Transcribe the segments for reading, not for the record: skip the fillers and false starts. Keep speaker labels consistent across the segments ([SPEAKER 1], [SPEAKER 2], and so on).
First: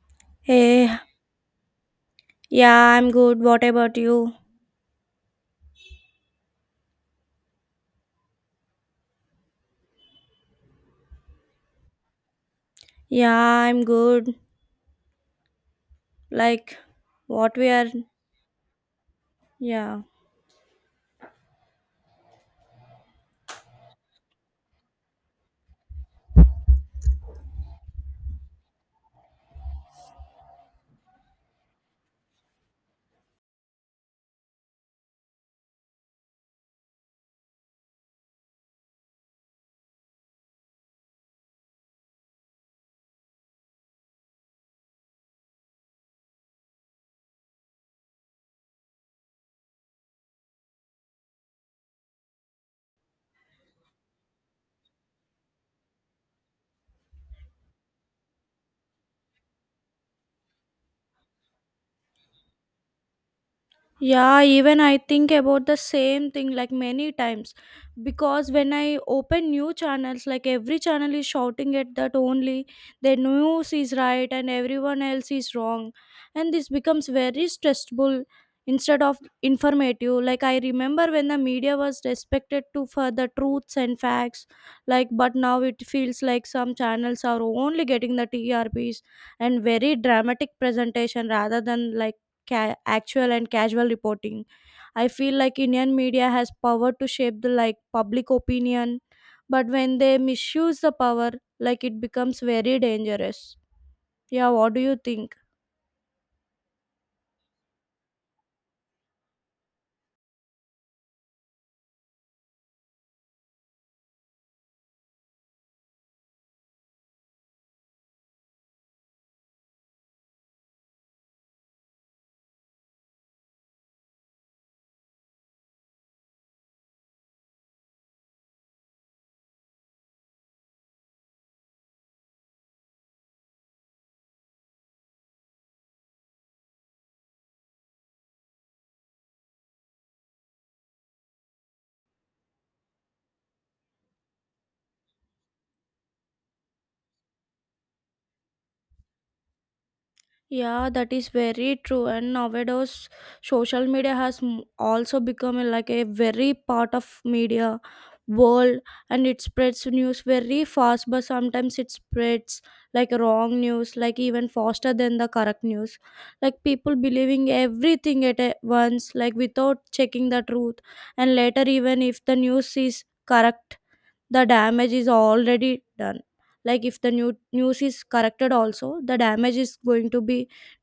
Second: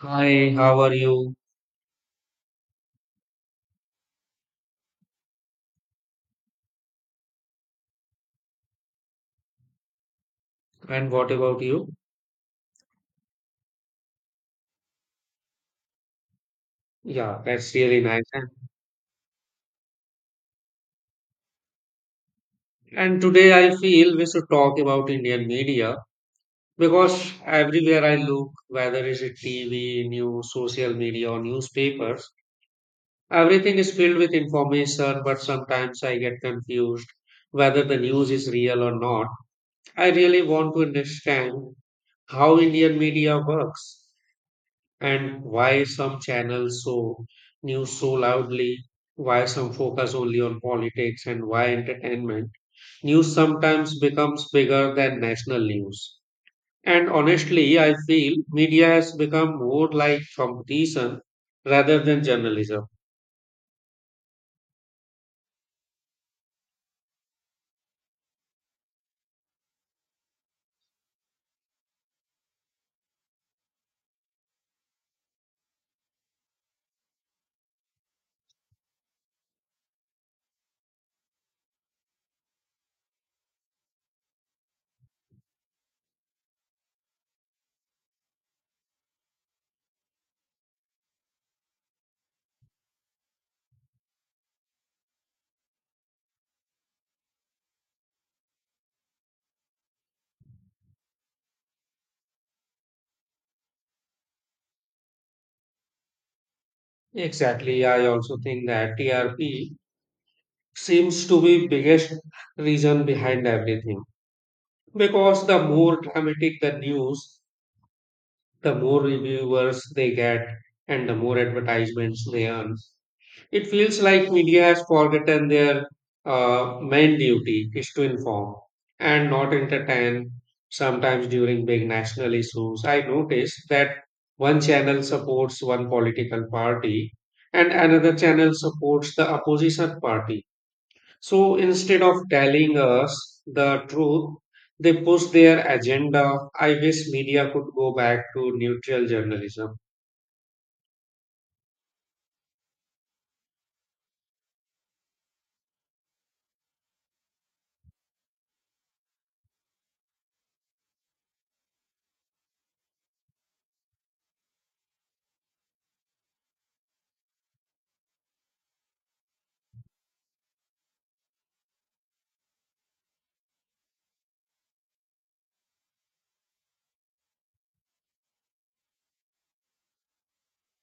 [SPEAKER 1] Hi, how
[SPEAKER 2] Hey,
[SPEAKER 1] are you?
[SPEAKER 2] yeah, I'm good. What about you?
[SPEAKER 1] And what about you?
[SPEAKER 2] Yeah, I'm good. Like,
[SPEAKER 1] Yeah,
[SPEAKER 2] what we
[SPEAKER 1] that's
[SPEAKER 2] are,
[SPEAKER 1] really nice. And,
[SPEAKER 2] yeah.
[SPEAKER 1] and today I feel we should talk about Indian media because everywhere I look, whether it's a TV, news, social media, or newspapers, everything is filled with information, but sometimes I get confused whether the news is real or not. I really want to understand how Indian media works, and why some channels show news so loudly, why some focus only on politics, and why entertainment news sometimes becomes bigger than national news. And honestly, I feel media has become more like competition rather than journalism.
[SPEAKER 2] Yeah, even I think about the same thing like many times because when I open new channels, like every channel is shouting at that only the news is right and everyone else is wrong, and this becomes very stressful instead of informative. Like, I remember when the media was respected to for the truths and facts, like, but now it feels like some channels are only getting the TRPs and very dramatic presentation rather than like actual and casual reporting. I feel like Indian media has power to shape the like public opinion, but when they misuse the power, like it becomes very dangerous. Yeah, what do you think?
[SPEAKER 1] Exactly, I also think that TRP seems to be biggest reason behind everything because the more dramatic the news, the more reviewers they get and the more advertisements they earn. It feels like media has forgotten their main duty is to inform and not entertain. Sometimes during big national issues, I noticed that one channel supports one political party and another channel supports the opposition party, so instead of telling us the truth, they push their agenda. I wish media could go back to neutral journalism.
[SPEAKER 2] Yeah, that is very true. And nowadays, social media has also become like a very part of media world, and it spreads news very fast. But sometimes it spreads like wrong news, like even faster than the correct news. Like people believing everything at once, like without checking the truth, and later even if the news is correct the damage is already done, like if the new news is corrected also the damage is going to be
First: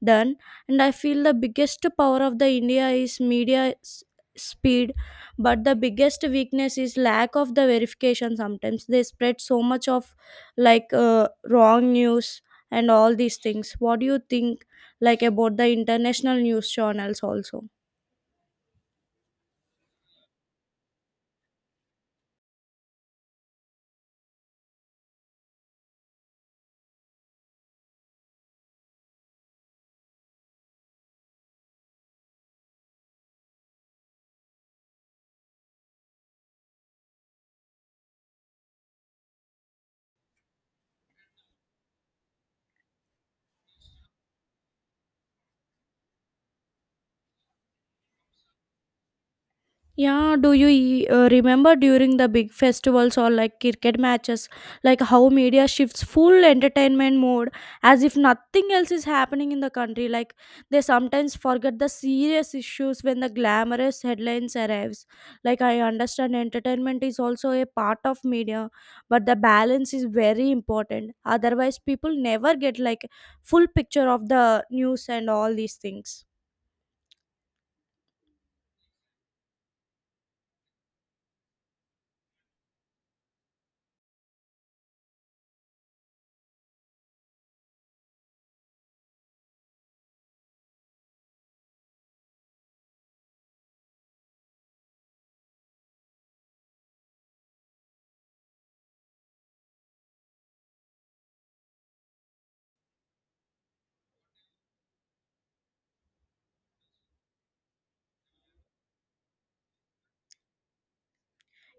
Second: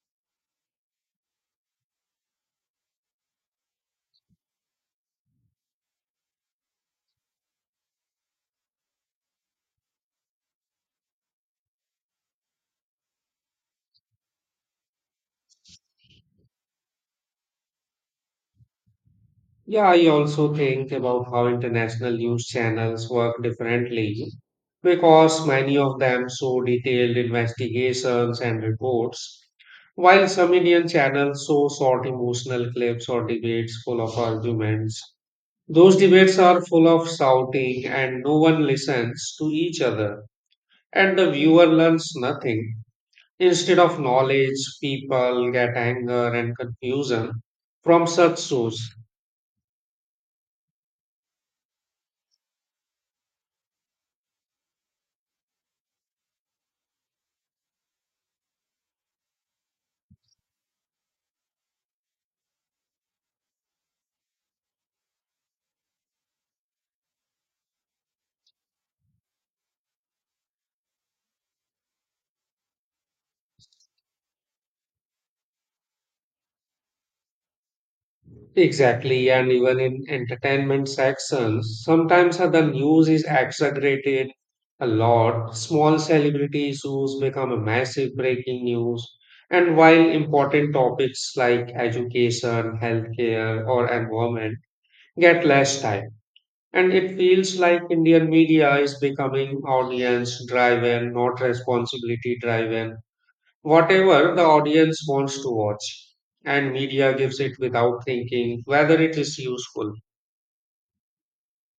[SPEAKER 2] done. And I feel the biggest power of the India is media speed, but the biggest weakness is lack of the verification. Sometimes they spread so much of like wrong news and all these things. What do you think, like about the international news channels also?
[SPEAKER 1] Yeah, I also think about how international news channels work differently because many of them show detailed investigations and reports, while some Indian channels show short emotional clips or debates full of arguments. Those debates are full of shouting and no one listens to each other, and the viewer learns nothing. Instead of knowledge, people get anger and confusion from such shows.
[SPEAKER 2] Yeah, do you remember during the big festivals or like cricket matches, like how media shifts full entertainment mode as if nothing else is happening in the country? Like they sometimes forget the serious issues when the glamorous headlines arrives. Like I understand entertainment is also a part of media, but the balance is very important. Otherwise, people never get like full picture of the news and all these things.
[SPEAKER 1] Exactly, and even in entertainment sections, sometimes the news is exaggerated a lot. Small celebrity issues become a massive breaking news, and while important topics like education, healthcare, or environment get less time. And it feels like Indian media is becoming audience driven, not responsibility driven. Whatever the audience wants to watch, and media gives it without thinking whether it is useful.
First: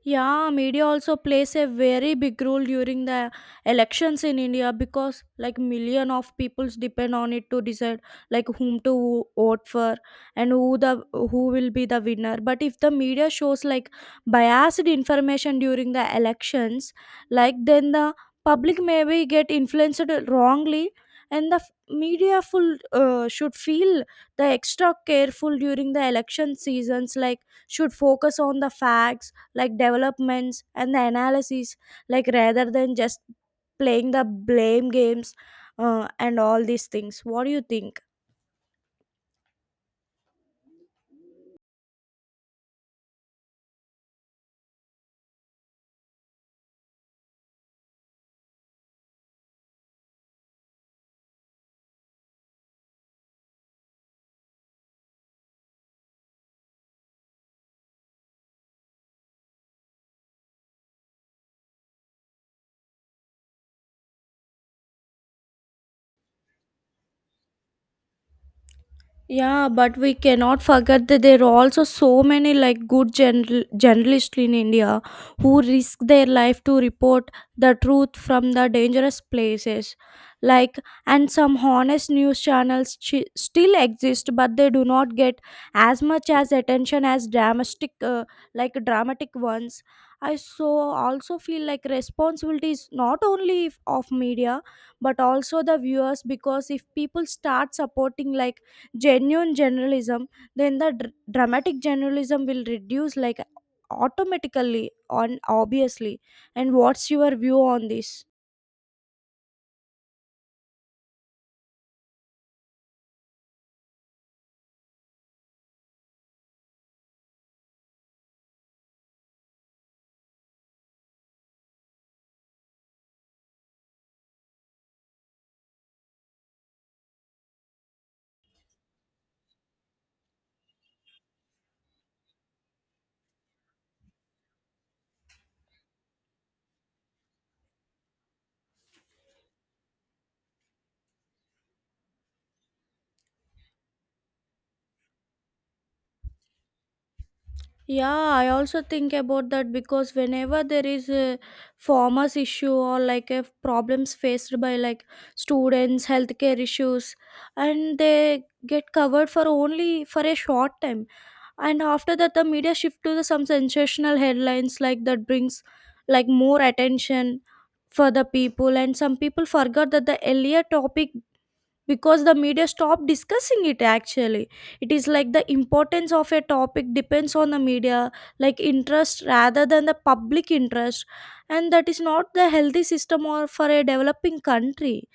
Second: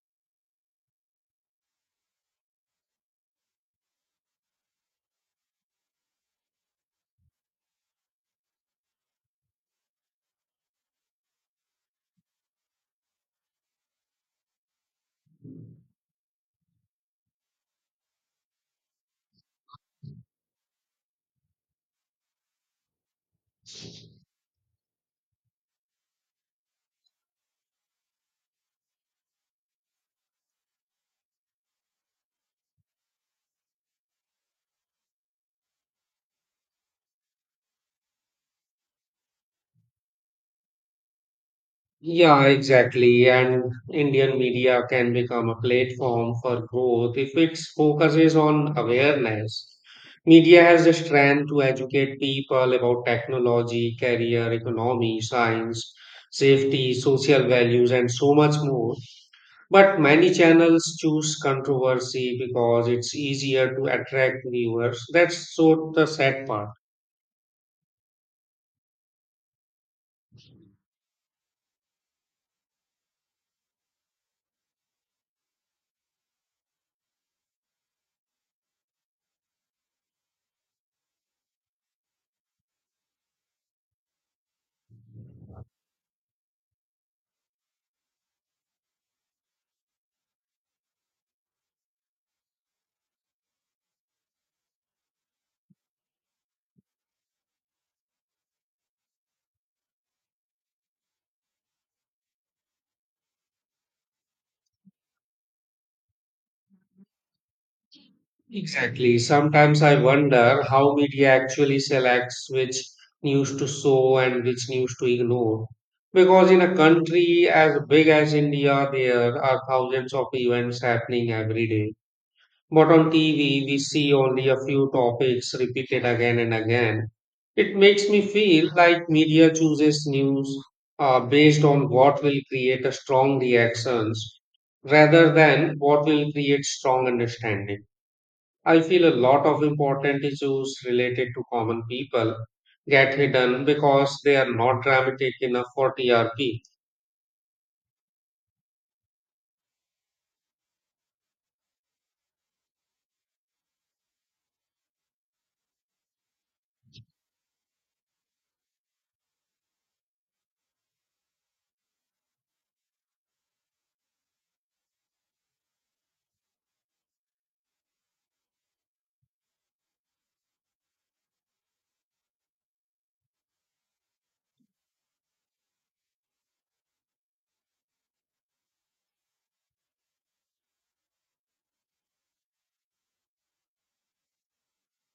[SPEAKER 2] Yeah, media also plays a very big role during the elections in India because like million of peoples depend on it to decide like whom to vote for and who the who will be the winner. But if the media shows like biased information during the elections, like then the public maybe get influenced wrongly. And the media full should feel the extra careful during the election seasons, like should focus on the facts like developments and the analysis, like rather than just playing the blame games. And all these things, what do you think?
[SPEAKER 1] Yeah, exactly. And Indian media can become a platform for growth if it focuses on awareness. Media has the strength to educate people about technology, career, economy, science, safety, social values, and so much more. But many channels choose controversy because it's easier to attract viewers. That's so the sad part.
[SPEAKER 2] Yeah, but we cannot forget that there are also so many like good general, journalists in India who risk their life to report the truth from the dangerous places. Like, and some honest news channels still exist, but they do not get as much as attention as dramatic, like dramatic ones. I so also feel like responsibility is not only of media but also the viewers, because if people start supporting like genuine journalism then the dramatic journalism will reduce like automatically on obviously. And what's your view on this?
[SPEAKER 1] Exactly. Sometimes I wonder how media actually selects which news to show and which news to ignore, because in a country as big as India, there are thousands of events happening every day. But on TV, we see only a few topics repeated again and again. It makes me feel like media chooses news based on what will create a strong reactions rather than what will create strong understanding. I feel a lot of important issues related to common people get hidden because they are not dramatic enough for TRP.
[SPEAKER 2] Yeah, I also think about that because whenever there is a farmers issue or like a problems faced by like students, healthcare issues, and they get covered for only for a short time. And after that the media shift to the, some sensational headlines like that brings like more attention for the people, and some people forgot that the earlier topic because the media stopped discussing it. Actually, it is like the importance of a topic depends on the media like interest rather than the public interest, and that is not the healthy system or for a developing country.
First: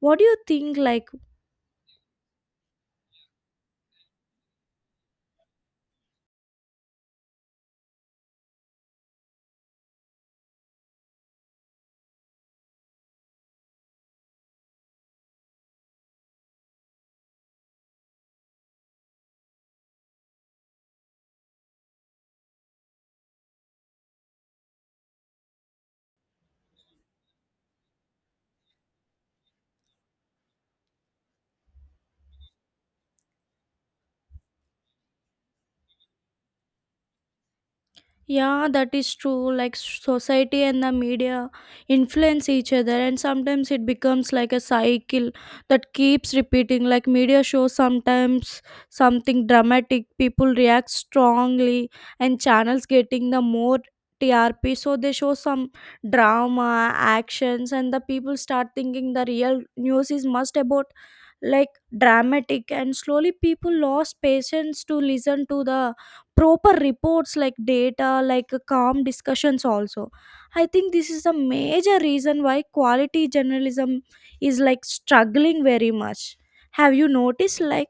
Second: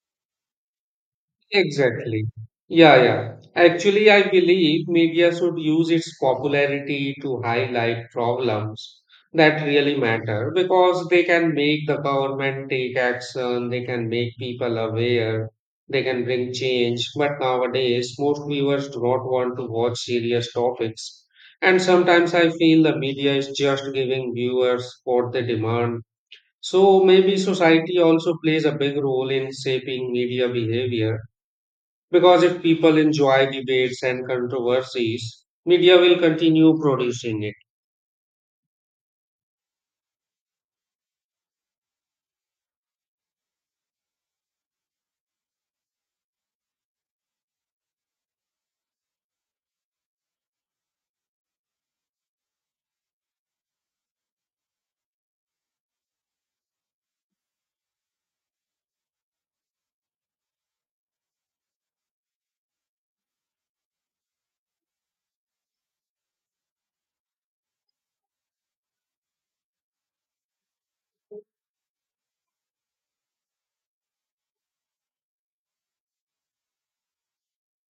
[SPEAKER 2] What do you think, like?
[SPEAKER 1] Exactly. Yeah, yeah. Actually, I believe media should use its popularity to highlight problems that really matter because they can make the government take action, they can make people aware, they can bring change. But nowadays, most viewers do not want to watch serious topics. And sometimes I feel the media is just giving viewers what they demand. So maybe society also plays a big role in shaping media behavior because if people enjoy debates and controversies, media will continue producing it.
[SPEAKER 2] Yeah, that is true. Like society and the media influence each other, and sometimes it becomes like a cycle that keeps repeating. Like media shows sometimes something dramatic, people react strongly, and channels getting the more TRP. So they show some drama, actions, and the people start thinking the real news is must about like dramatic, and slowly people lost patience to listen to the proper reports like data like calm discussions also. I think this is a major reason why quality journalism is like struggling very much. Have you noticed like?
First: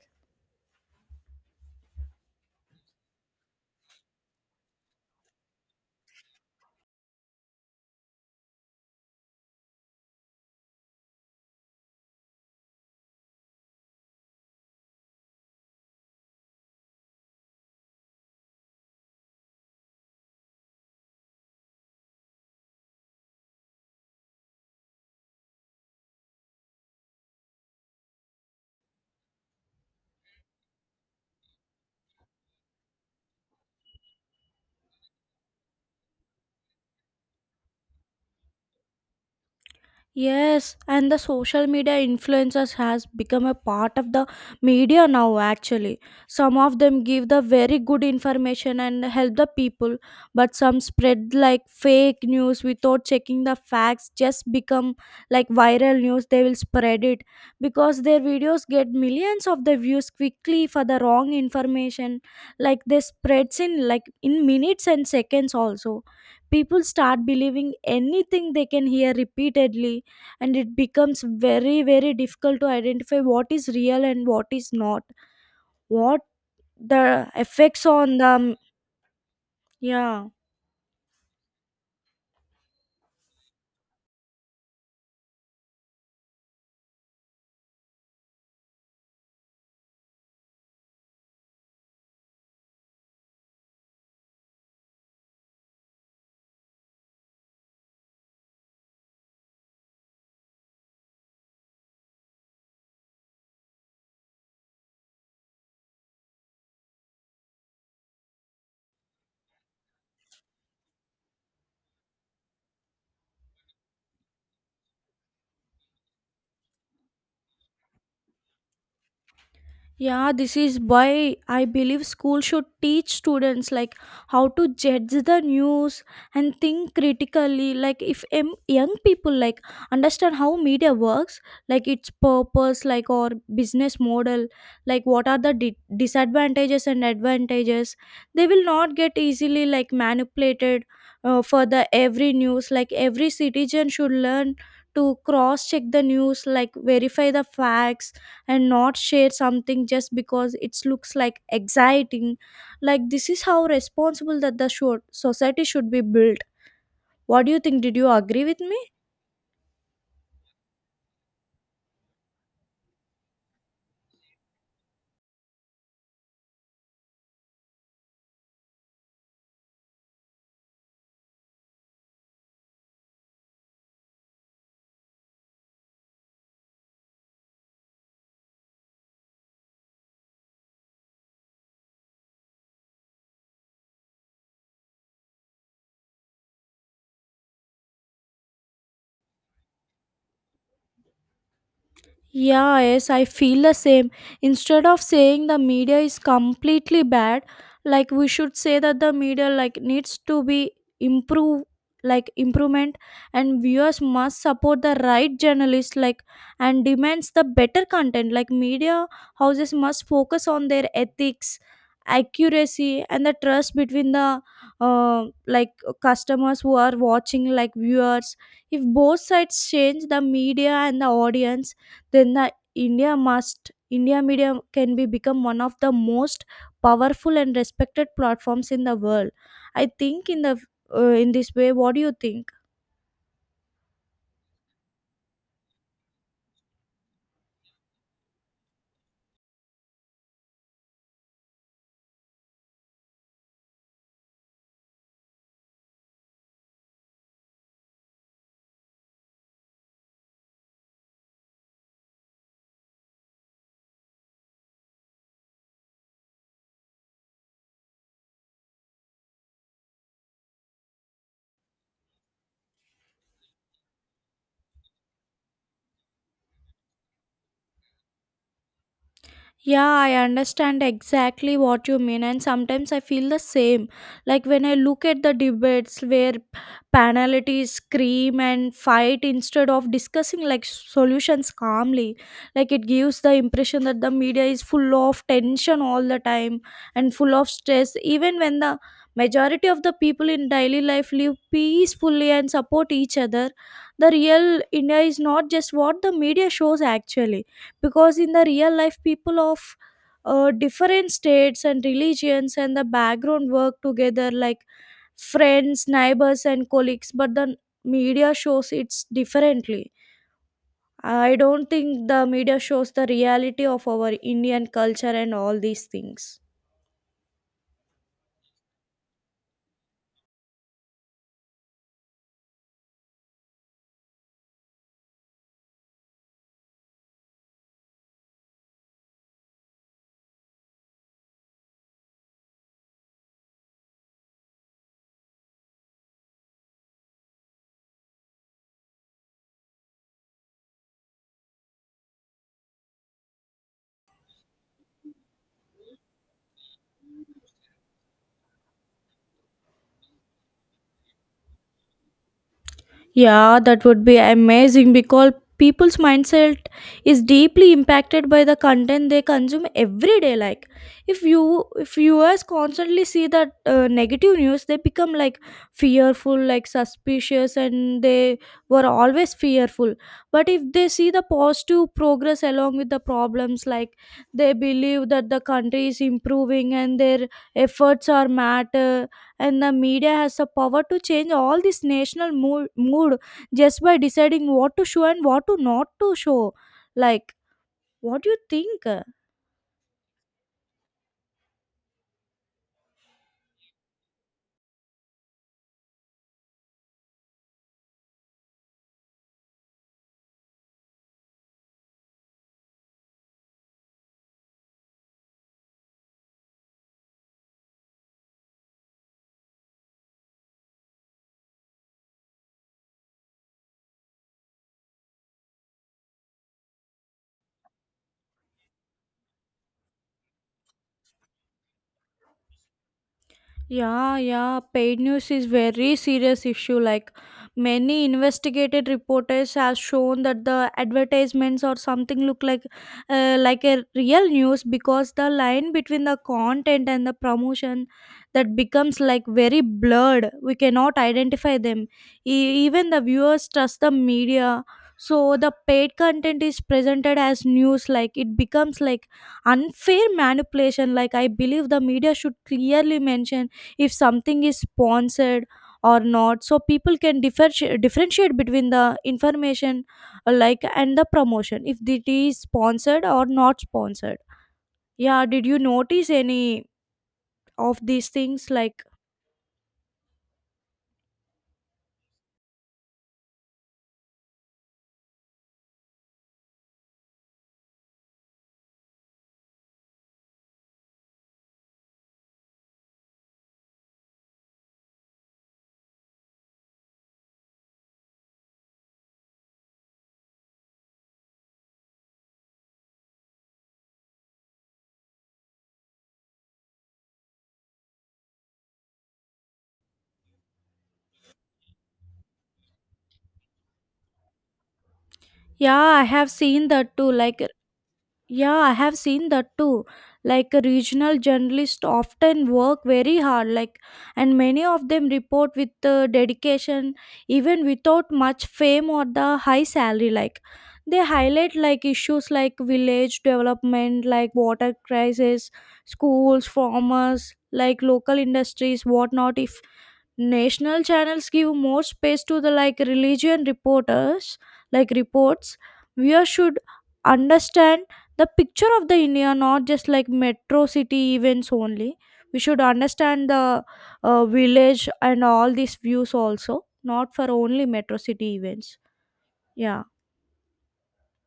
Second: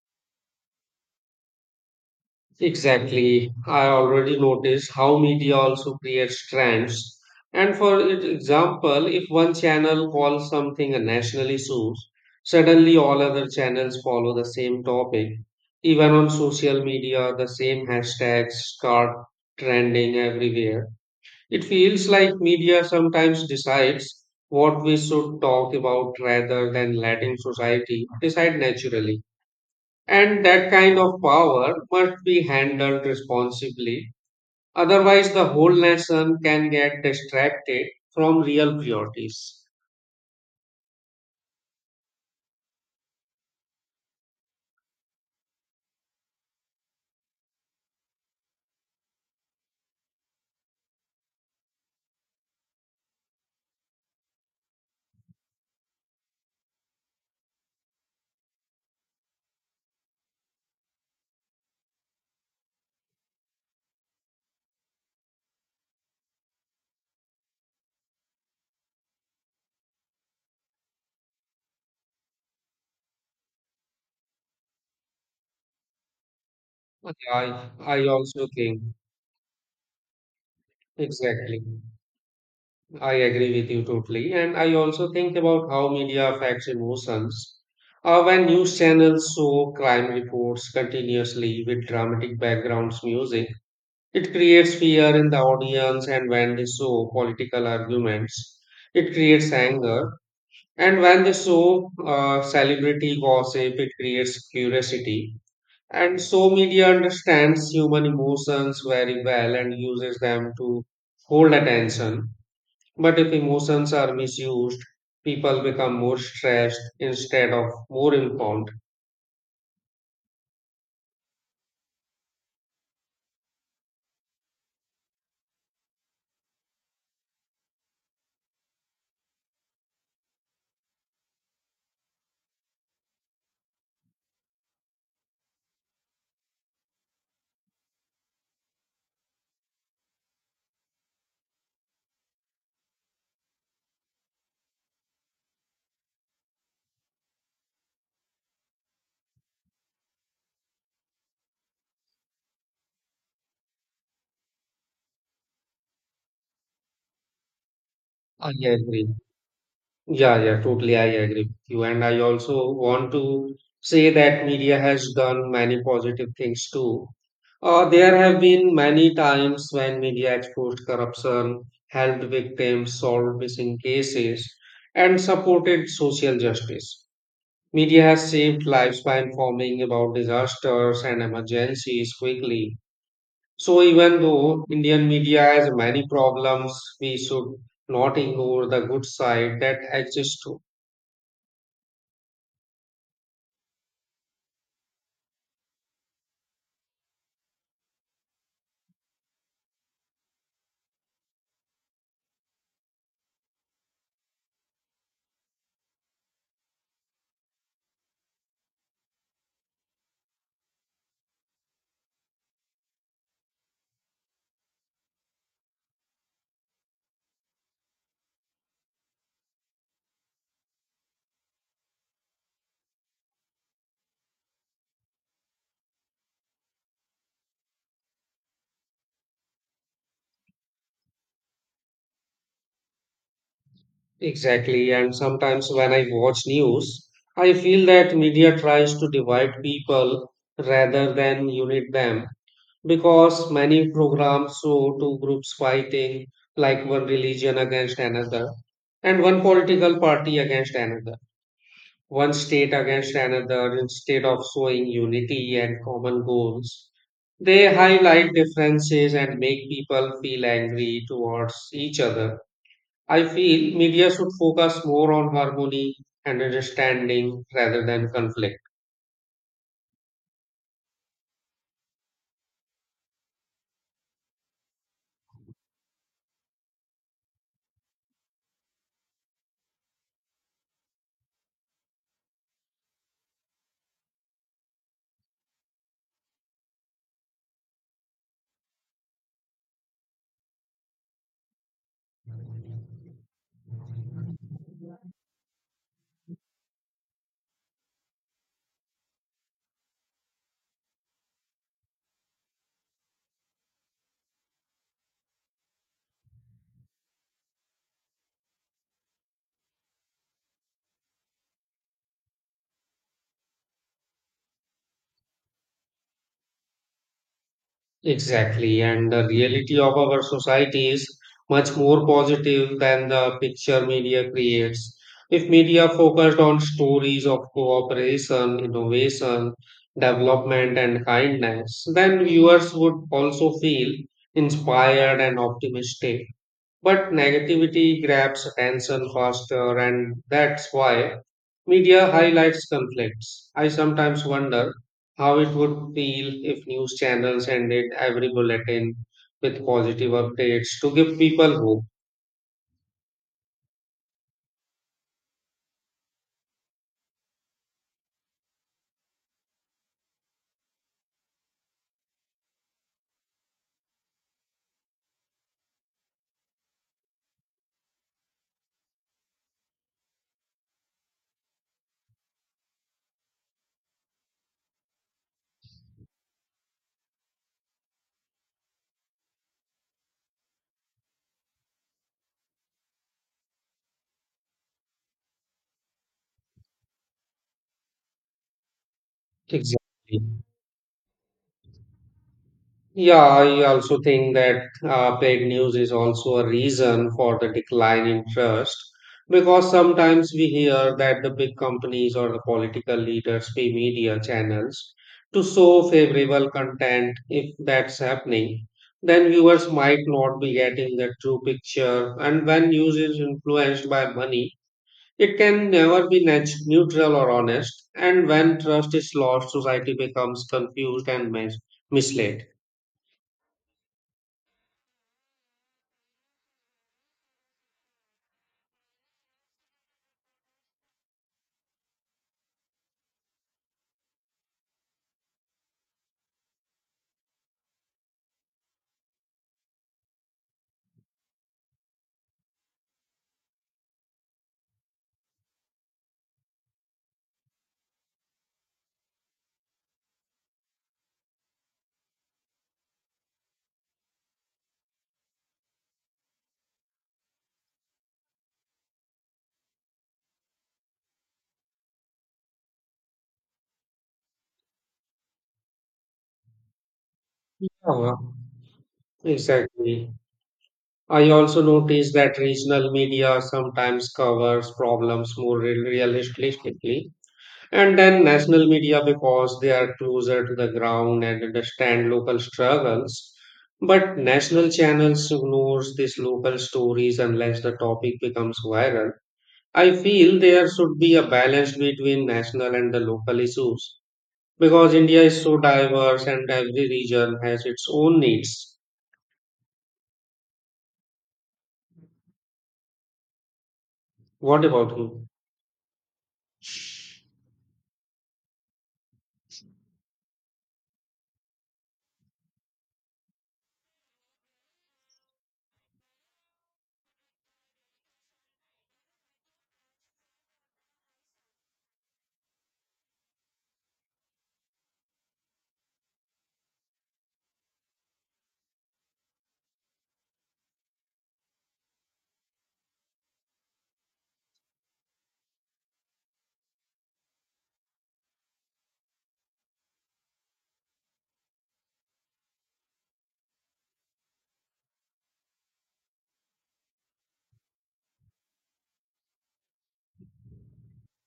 [SPEAKER 1] Exactly. I already noticed how media also creates trends. And for example, if one channel calls something a national issue, suddenly all other channels follow the same topic. Even on social media, the same hashtags start trending everywhere. It feels like media sometimes decides what we should talk about rather than letting society decide naturally. And that kind of power must be handled responsibly. Otherwise, the whole nation can get distracted from real priorities.
[SPEAKER 2] Yes, and the social media influencers has become a part of the media now actually. Some of them give the very good information and help the people, but some spread like fake news without checking the facts. Just become like viral news, they will spread it because their videos get millions of the views quickly. For the wrong information, like they spreads in like in minutes and seconds also. People start believing anything they can hear repeatedly, and it becomes very very difficult to identify what is real and what is not. What the
[SPEAKER 1] Yeah, I,
[SPEAKER 2] effects
[SPEAKER 1] I
[SPEAKER 2] on
[SPEAKER 1] also
[SPEAKER 2] the,
[SPEAKER 1] think,
[SPEAKER 2] yeah.
[SPEAKER 1] exactly. I agree with you totally. And I also think about how media affects emotions. When news channels show crime reports continuously with dramatic backgrounds music, it creates fear in the audience. And when they show political arguments, it creates anger. And when they show celebrity gossip, it creates curiosity. And so media understands human emotions very well and uses them to hold attention, but if emotions are misused, people become more stressed instead of more informed.
[SPEAKER 2] Yeah, this is why I believe school should teach students like how to judge the news and think critically. Like if young people like understand how media works, like its purpose, like or business model, like what are the disadvantages and advantages, they will not get easily like manipulated for the every news. Like every citizen should learn to cross check the news, like verify the facts, and not share something just because it looks like exciting. Like this is how responsible that the short society should be built. What do you think? Did you agree
[SPEAKER 1] I
[SPEAKER 2] with me?
[SPEAKER 1] agree. Yeah, yeah, totally. I agree with you. And I also want to say that media has done many positive things too. There have been many times when media exposed corruption, helped victims solved missing cases, and supported social justice. Media has saved lives by informing about disasters and emergencies quickly. So even though Indian media has many problems, we should not ignore the good side that exists too.
[SPEAKER 2] Yeah, yes, I feel the same. Instead of saying the media is completely bad, like we should say that the media like needs to be improve, like improvement, and viewers must support the right journalists like, and demands the better content. Like media houses must focus on their ethics, accuracy, and the trust between the like customers who are watching like viewers. If both sides change, the media and the audience, then the India must India media can be become one of the most powerful and respected platforms in the world. I think in the in this way, what do you think?
[SPEAKER 1] Exactly. And sometimes when I watch news, I feel that media tries to divide people rather than unite them because many programs show two groups fighting, like one religion against another and one political party against another, one state against another instead of showing unity and common goals. They highlight differences and make people feel angry towards each other. I feel media should focus more on harmony and understanding rather than conflict.
[SPEAKER 2] Yeah, I understand exactly what you mean, and sometimes I feel the same. Like when I look at the debates where panelists scream and fight instead of discussing like solutions calmly, like it gives the impression that the media is full of tension all the time and full of stress, even when the majority of the people in daily life live peacefully and support each other. The real India is not just what the media shows actually, because in the real life people of different states and religions and the background work together like friends, neighbors, and colleagues, but the media shows it's differently. I don't think the media shows the reality of our Indian culture and all these things.
[SPEAKER 1] Exactly, and the reality of our society is much more positive than the picture media creates. If media focused on stories of cooperation, innovation, development, and kindness, then viewers would also feel inspired and optimistic. But negativity grabs attention faster, and that's why media highlights conflicts. I sometimes wonder how it would feel if news channels ended every bulletin with positive updates to give people hope.
[SPEAKER 2] Yeah, that would be amazing because people's mindset is deeply impacted by the content they consume every day. Like, if viewers constantly see that negative news, they become like fearful, like suspicious, and they were always fearful. But if they see the positive progress along with the problems, like they believe that the country is improving and their efforts are matter. And the media has the power to change all this national mood, mood, just by deciding what to show and what to not to show, like. What do you think?
[SPEAKER 1] Exactly. Yeah, I also think that paid news is also a reason for the decline in trust because sometimes we hear that the big companies or the political leaders pay media channels to show favorable content. If that's happening, then viewers might not be getting the true picture. And when news is influenced by money, it can never be neutral or honest. And when trust is lost, society becomes confused and misled.
[SPEAKER 2] Yeah, yeah. Paid news is very serious issue. Like many investigated reporters have shown that the advertisements or something look like a real news, because the line between the content and the promotion that becomes like very blurred. We cannot identify them. Even the viewers trust the media. So the paid content is presented as news, like it becomes like unfair manipulation. Like I believe the media should clearly mention if something is sponsored or not, so people can differentiate between the information like and the promotion, if it is sponsored or not sponsored. Yeah, did you notice any of these
[SPEAKER 1] Uh-huh.
[SPEAKER 2] things like?
[SPEAKER 1] Exactly. I also noticed that regional media sometimes covers problems more realistically, and then national media because they are closer to the ground and understand local struggles. But national channels ignores these local stories unless the topic becomes viral. I feel there should be a balance between national and the local issues because India is so diverse and every region has its own needs. What about you?
[SPEAKER 2] yeah i have seen that too like Yeah, I have seen that too. Like regional journalists often work very hard, like, and many of them report with dedication, even without much fame or the high salary. Like, they highlight like issues like village development, like water crisis, schools, farmers, like local industries, whatnot. If National channels give more space to the like religion reporters, like reports. We should understand the picture of the India, not just like metro city events only. We should understand the village and all these views also, not for only metro city events. Yeah.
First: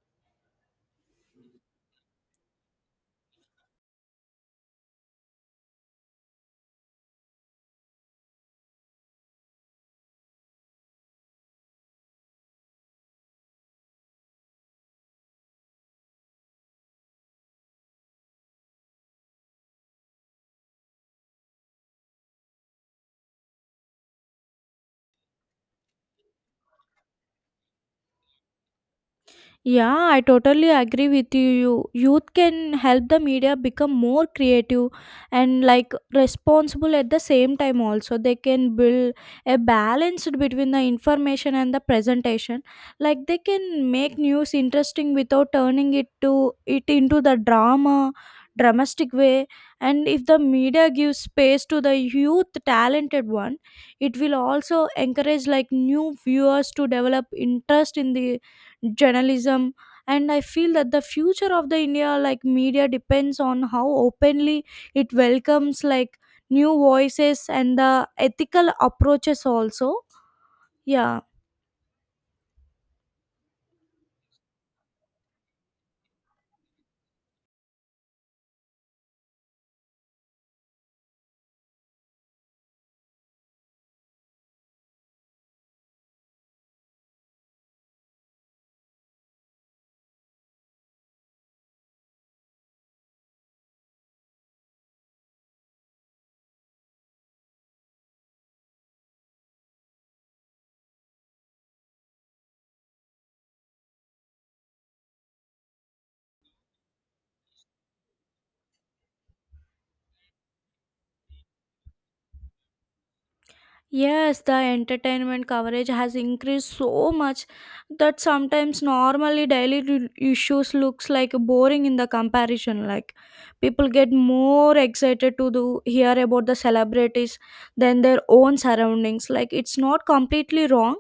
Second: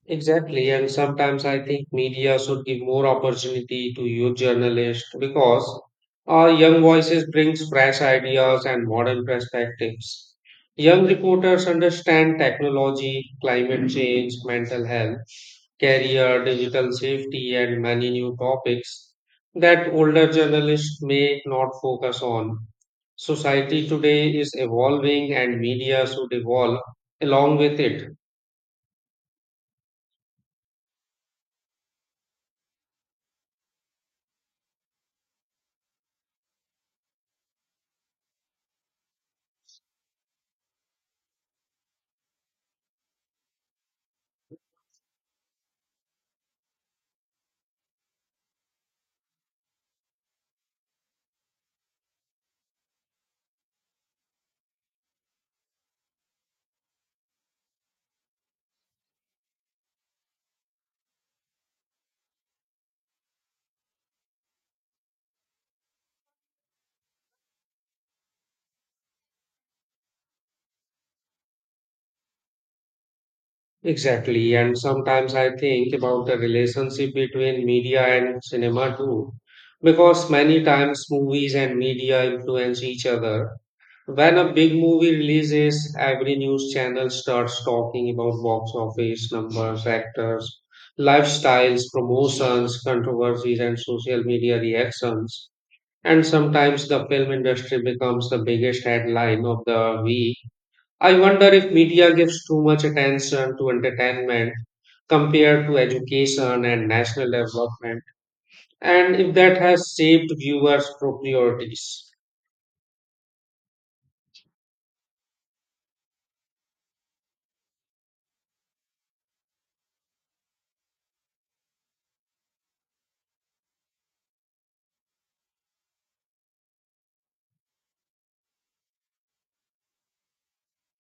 [SPEAKER 1] Exactly, and sometimes I think media should give more opportunity to youth journalists because our young voices brings fresh ideas and modern perspectives. Young reporters understand technology, climate change, mental health, career, digital safety, and many new topics that older journalists may not focus on. Society today is evolving, and media should evolve along with it.
[SPEAKER 2] Yeah, I totally agree with you. Youth can help the media become more creative and like responsible at the same time also. They can build a balance between the information and the presentation. Like they can make news interesting without turning it into the dramatic way. And if the media gives space to the youth talented one, it will also encourage like new viewers to develop interest in the journalism. And I feel that the future of the India like media depends on how openly it welcomes like new voices and the ethical approaches also. Yeah.
[SPEAKER 1] Exactly, and sometimes I think about the relationship between media and cinema too, because many times movies and media influence each other. When a big movie releases, every news channel starts talking about box office numbers, actors, lifestyles, promotions, controversies, and social media reactions. And sometimes the film industry becomes the biggest headline of the week. I wonder if media gives too much attention to entertainment compared to education and national development, and if that has shaped viewers' priorities.
[SPEAKER 2] Yes, the entertainment coverage has increased so much that sometimes normally daily issues looks like boring in the comparison. Like people get more excited to do hear about the celebrities than their own surroundings. Like it's not completely wrong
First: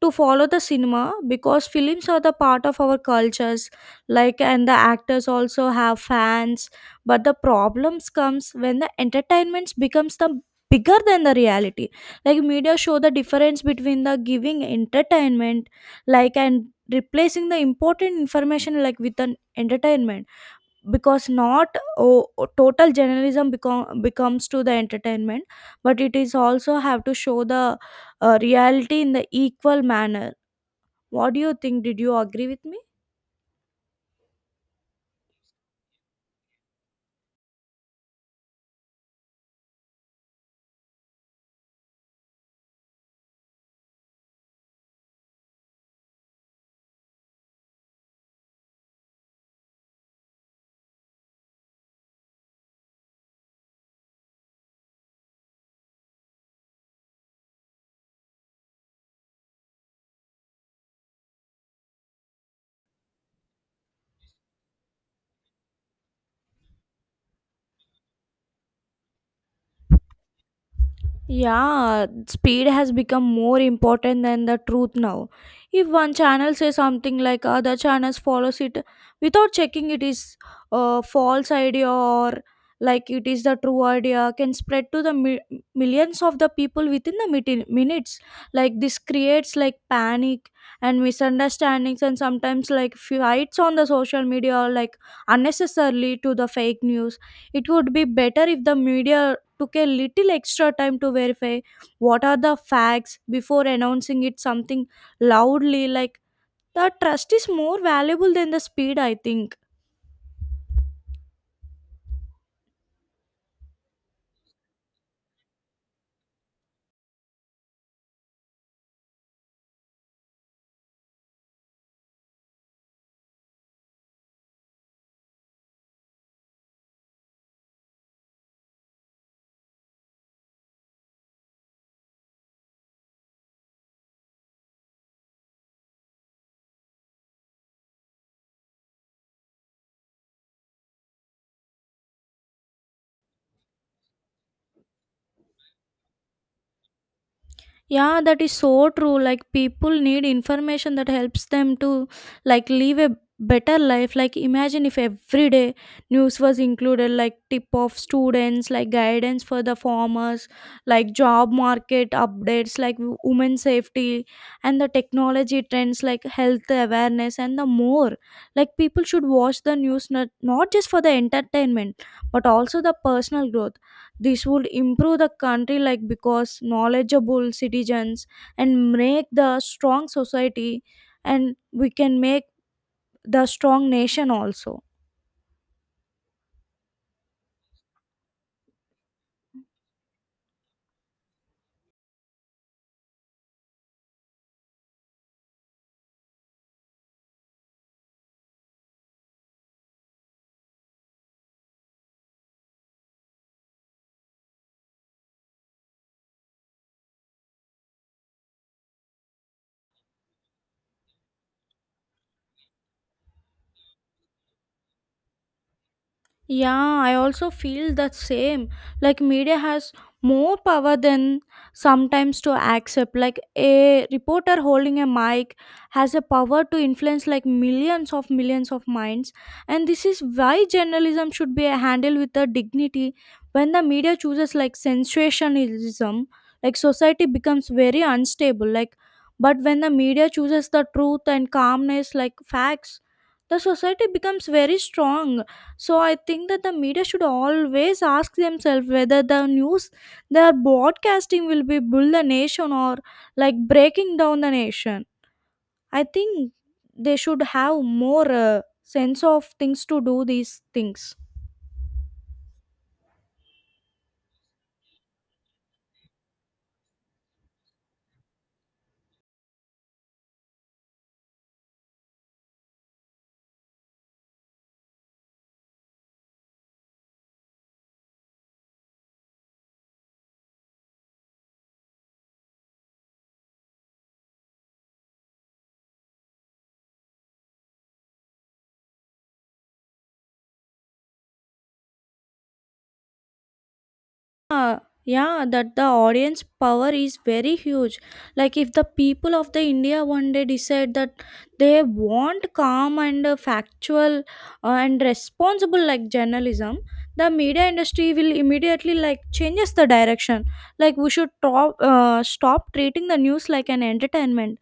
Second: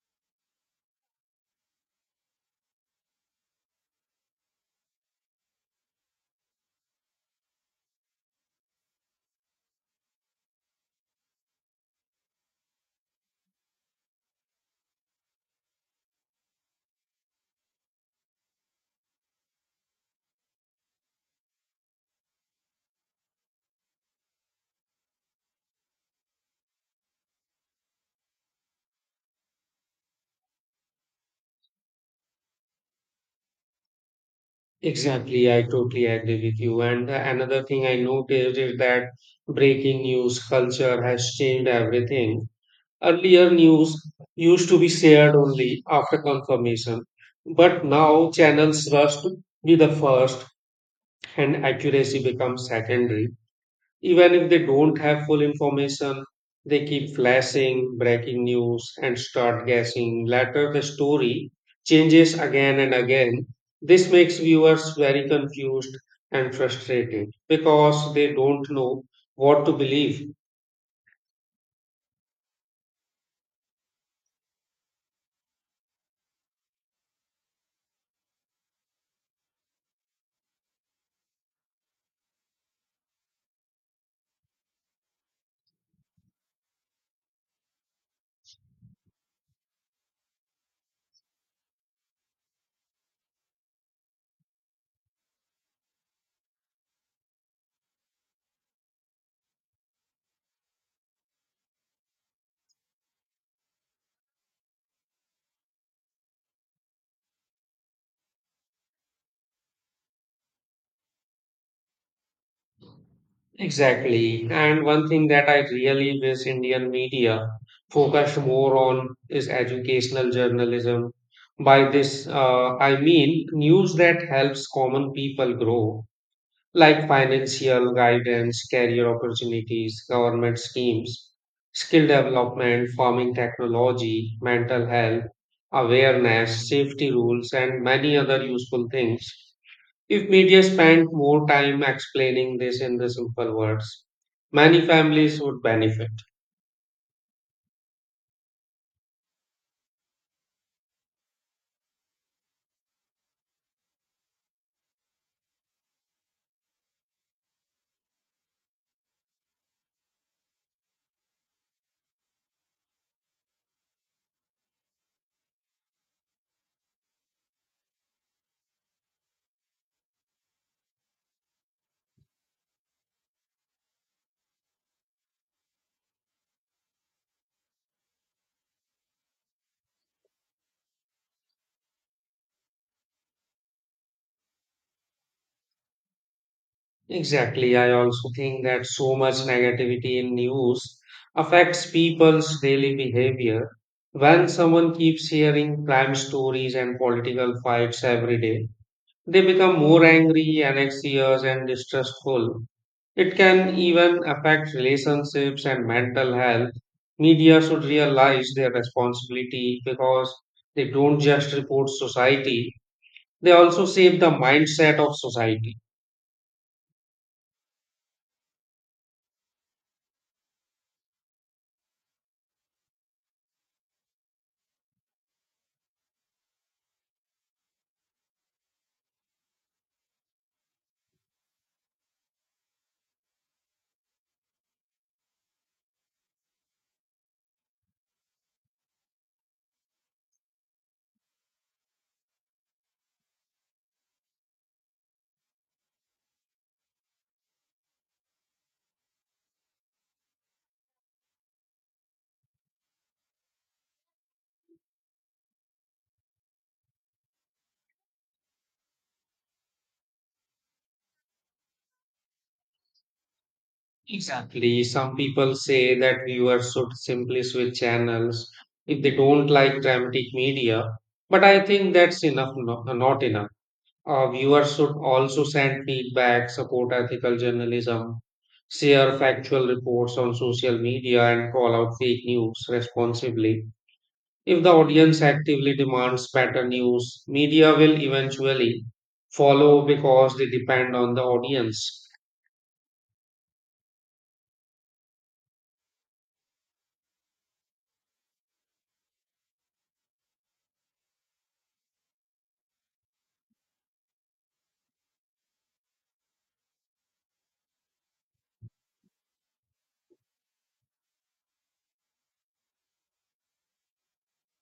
[SPEAKER 2] to follow the cinema, because films are the part of our cultures, like, and the actors also have fans. But the problems comes when the entertainments becomes the bigger than the reality. Like media show the difference between the giving entertainment like and replacing the important information like with an entertainment. Because not total journalism becomes to the entertainment, but it is also have to show the reality in the equal manner. What do you think? Did you agree with me?
[SPEAKER 1] Exactly, I totally agree with you. And another thing I noticed is that breaking news culture has changed everything. Earlier, news used to be shared only after confirmation, but now channels rush to be the first, and accuracy becomes secondary. Even if they don't have full information, they keep flashing breaking news and start guessing. Later, the story changes again and again. This makes viewers very confused and frustrated because they don't know what to believe.
[SPEAKER 2] Yeah, speed has become more important than the truth now. If one channel says something, like other channels follows it without checking it is a false idea or like it is the true idea, can spread to the millions of the people within the minutes. Like this creates like panic and misunderstandings and sometimes like fights on the social media like unnecessarily to the fake news. It would be better if the media took a little extra time to verify what are the facts before announcing it something loudly. Like the trust is more valuable than the speed, I think.
[SPEAKER 1] Exactly. And one thing that I really wish Indian media focused more on is educational journalism. By this, I mean news that helps common people grow, like financial guidance, career opportunities, government schemes, skill development, farming technology, mental health, awareness, safety rules, and many other useful things. If media spent more time explaining this in the simple words, many families would benefit.
[SPEAKER 2] Yeah, that is so true. Like people need information that helps them to like live a better life. Like imagine if every day news was included, like tip of students, like guidance for the farmers, like job market updates, like women safety and the technology trends, like health awareness and the more. Like people should watch the news not just for the entertainment, but also the personal growth. This would improve the country like, because knowledgeable citizens and make the strong society, and we can make the strong nation also.
[SPEAKER 1] Exactly. I also think that so much negativity in news affects people's daily behavior. When someone keeps hearing crime stories and political fights every day, they become more angry, anxious, and distrustful. It can even affect relationships and mental health. Media should realize their responsibility because they don't just report society, they also shape the mindset of society.
[SPEAKER 2] Yeah, I also feel the same. Like media has more power than sometimes to accept. Like a reporter holding a mic has a power to influence like millions of minds. And this is why journalism should be handled with a dignity. When the media chooses like sensationalism, like society becomes very unstable. Like but when the media chooses the truth and calmness, like facts, the society becomes very strong. So I think that the media should always ask themselves whether the news they are broadcasting will be build the nation or like breaking down the nation. I think they should have more sense of things to do these things.
[SPEAKER 1] Exactly. Some people say that viewers should simply switch channels if they don't like dramatic media, but I think that's enough, no, not enough. Viewers should also send feedback, support ethical journalism, share factual reports on social media, and call out fake news responsibly. If the audience actively demands better news, media will eventually follow because they depend on the audience.
[SPEAKER 2] Yeah. Yeah, that the audience power is very huge. Like if the people of the India one day decide that they want calm and factual and responsible like journalism, the media industry will immediately like changes the direction. Like we should stop treating the news like an entertainment,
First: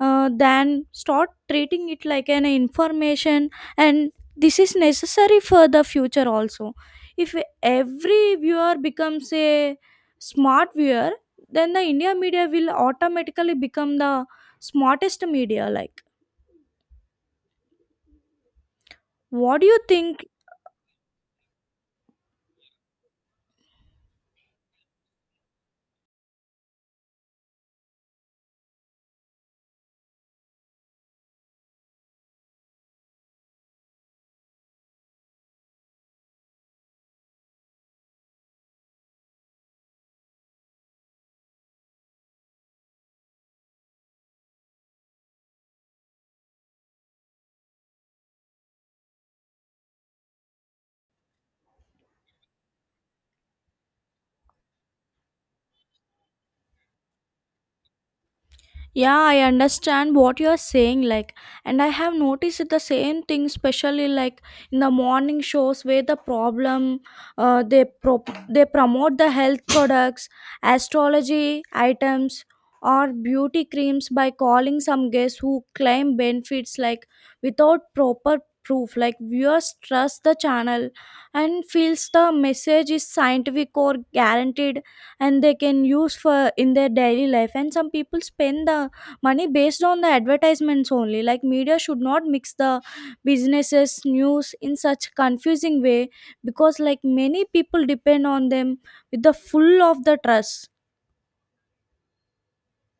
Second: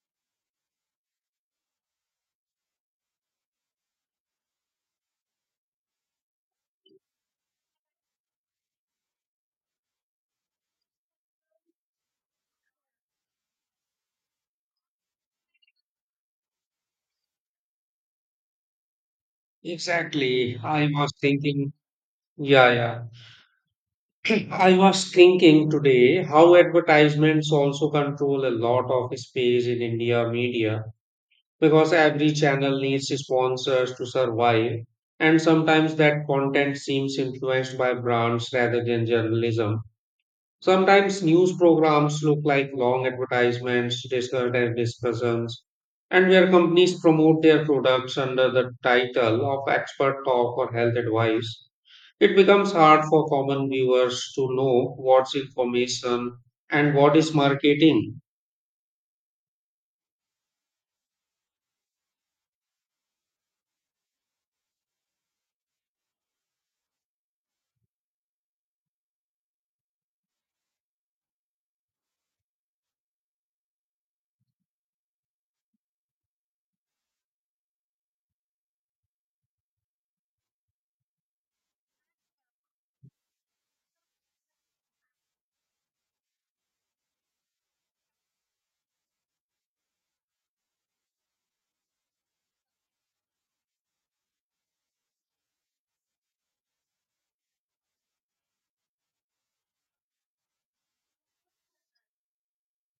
[SPEAKER 2] than start treating it like an information. And this is necessary for the future also. If every viewer becomes a smart viewer, then the India media will automatically become the smartest media. Like what do you think?
[SPEAKER 1] Exactly. I was thinking. Yeah, yeah. I was thinking today how advertisements also control a lot of space in India media because every channel needs sponsors to survive, and sometimes that content seems influenced by brands rather than journalism. Sometimes news programs look like long advertisements, discussed as discussions, and where companies promote their products under the title of expert talk or health advice, it becomes hard for common viewers to know what's information and what is marketing.
[SPEAKER 2] Yeah, I understand what you're saying. Like, and I have noticed the same thing, especially like in the morning shows where the problem they promote the health products, astrology items, or beauty creams by calling some guests who claim benefits like without proper proof. Like viewers trust the channel and feels the message is scientific or guaranteed, and they can use for in their daily life. And some people spend the money based on the advertisements only. Like media should not mix the businesses news in such confusing way, because like many people depend on them with the full of the trust.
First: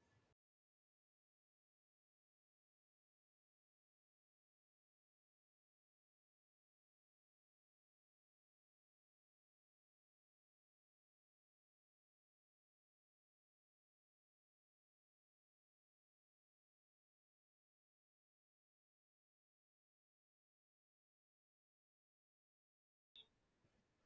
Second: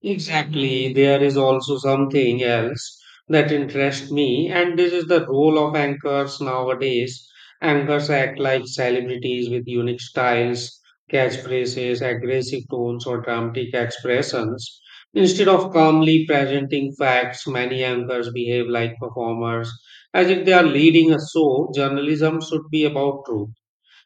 [SPEAKER 1] Exactly, there is also something else that interests me, and this is the role of anchors nowadays. Anchors act like celebrities with unique styles, catchphrases, aggressive tones, or dramatic expressions. Instead of calmly presenting facts, many anchors behave like performers, as if they are leading a show. Journalism should be about truth,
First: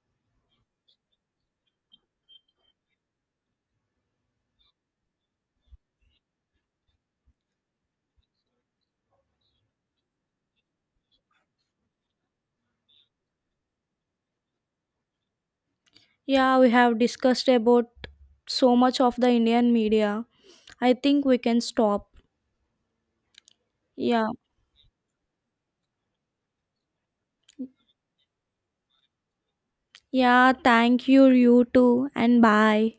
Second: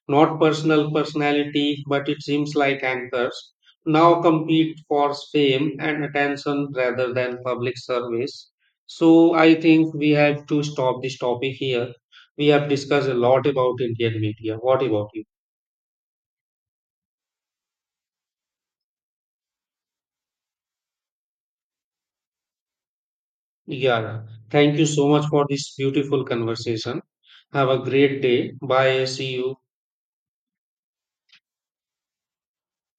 [SPEAKER 1] not personal personality, but it seems like anchors now compete for fame and attention rather than public service. So I think we have to stop this topic here. We have discussed a lot about Indian media. What about you?
[SPEAKER 2] Yeah, we have discussed about so much of the Indian media. I think we can stop.
[SPEAKER 1] Yeah, yeah.
[SPEAKER 2] Yeah.
[SPEAKER 1] Thank you so much for this beautiful conversation. Have a great day. Bye. See you.
[SPEAKER 2] Yeah, thank you, you too, and bye.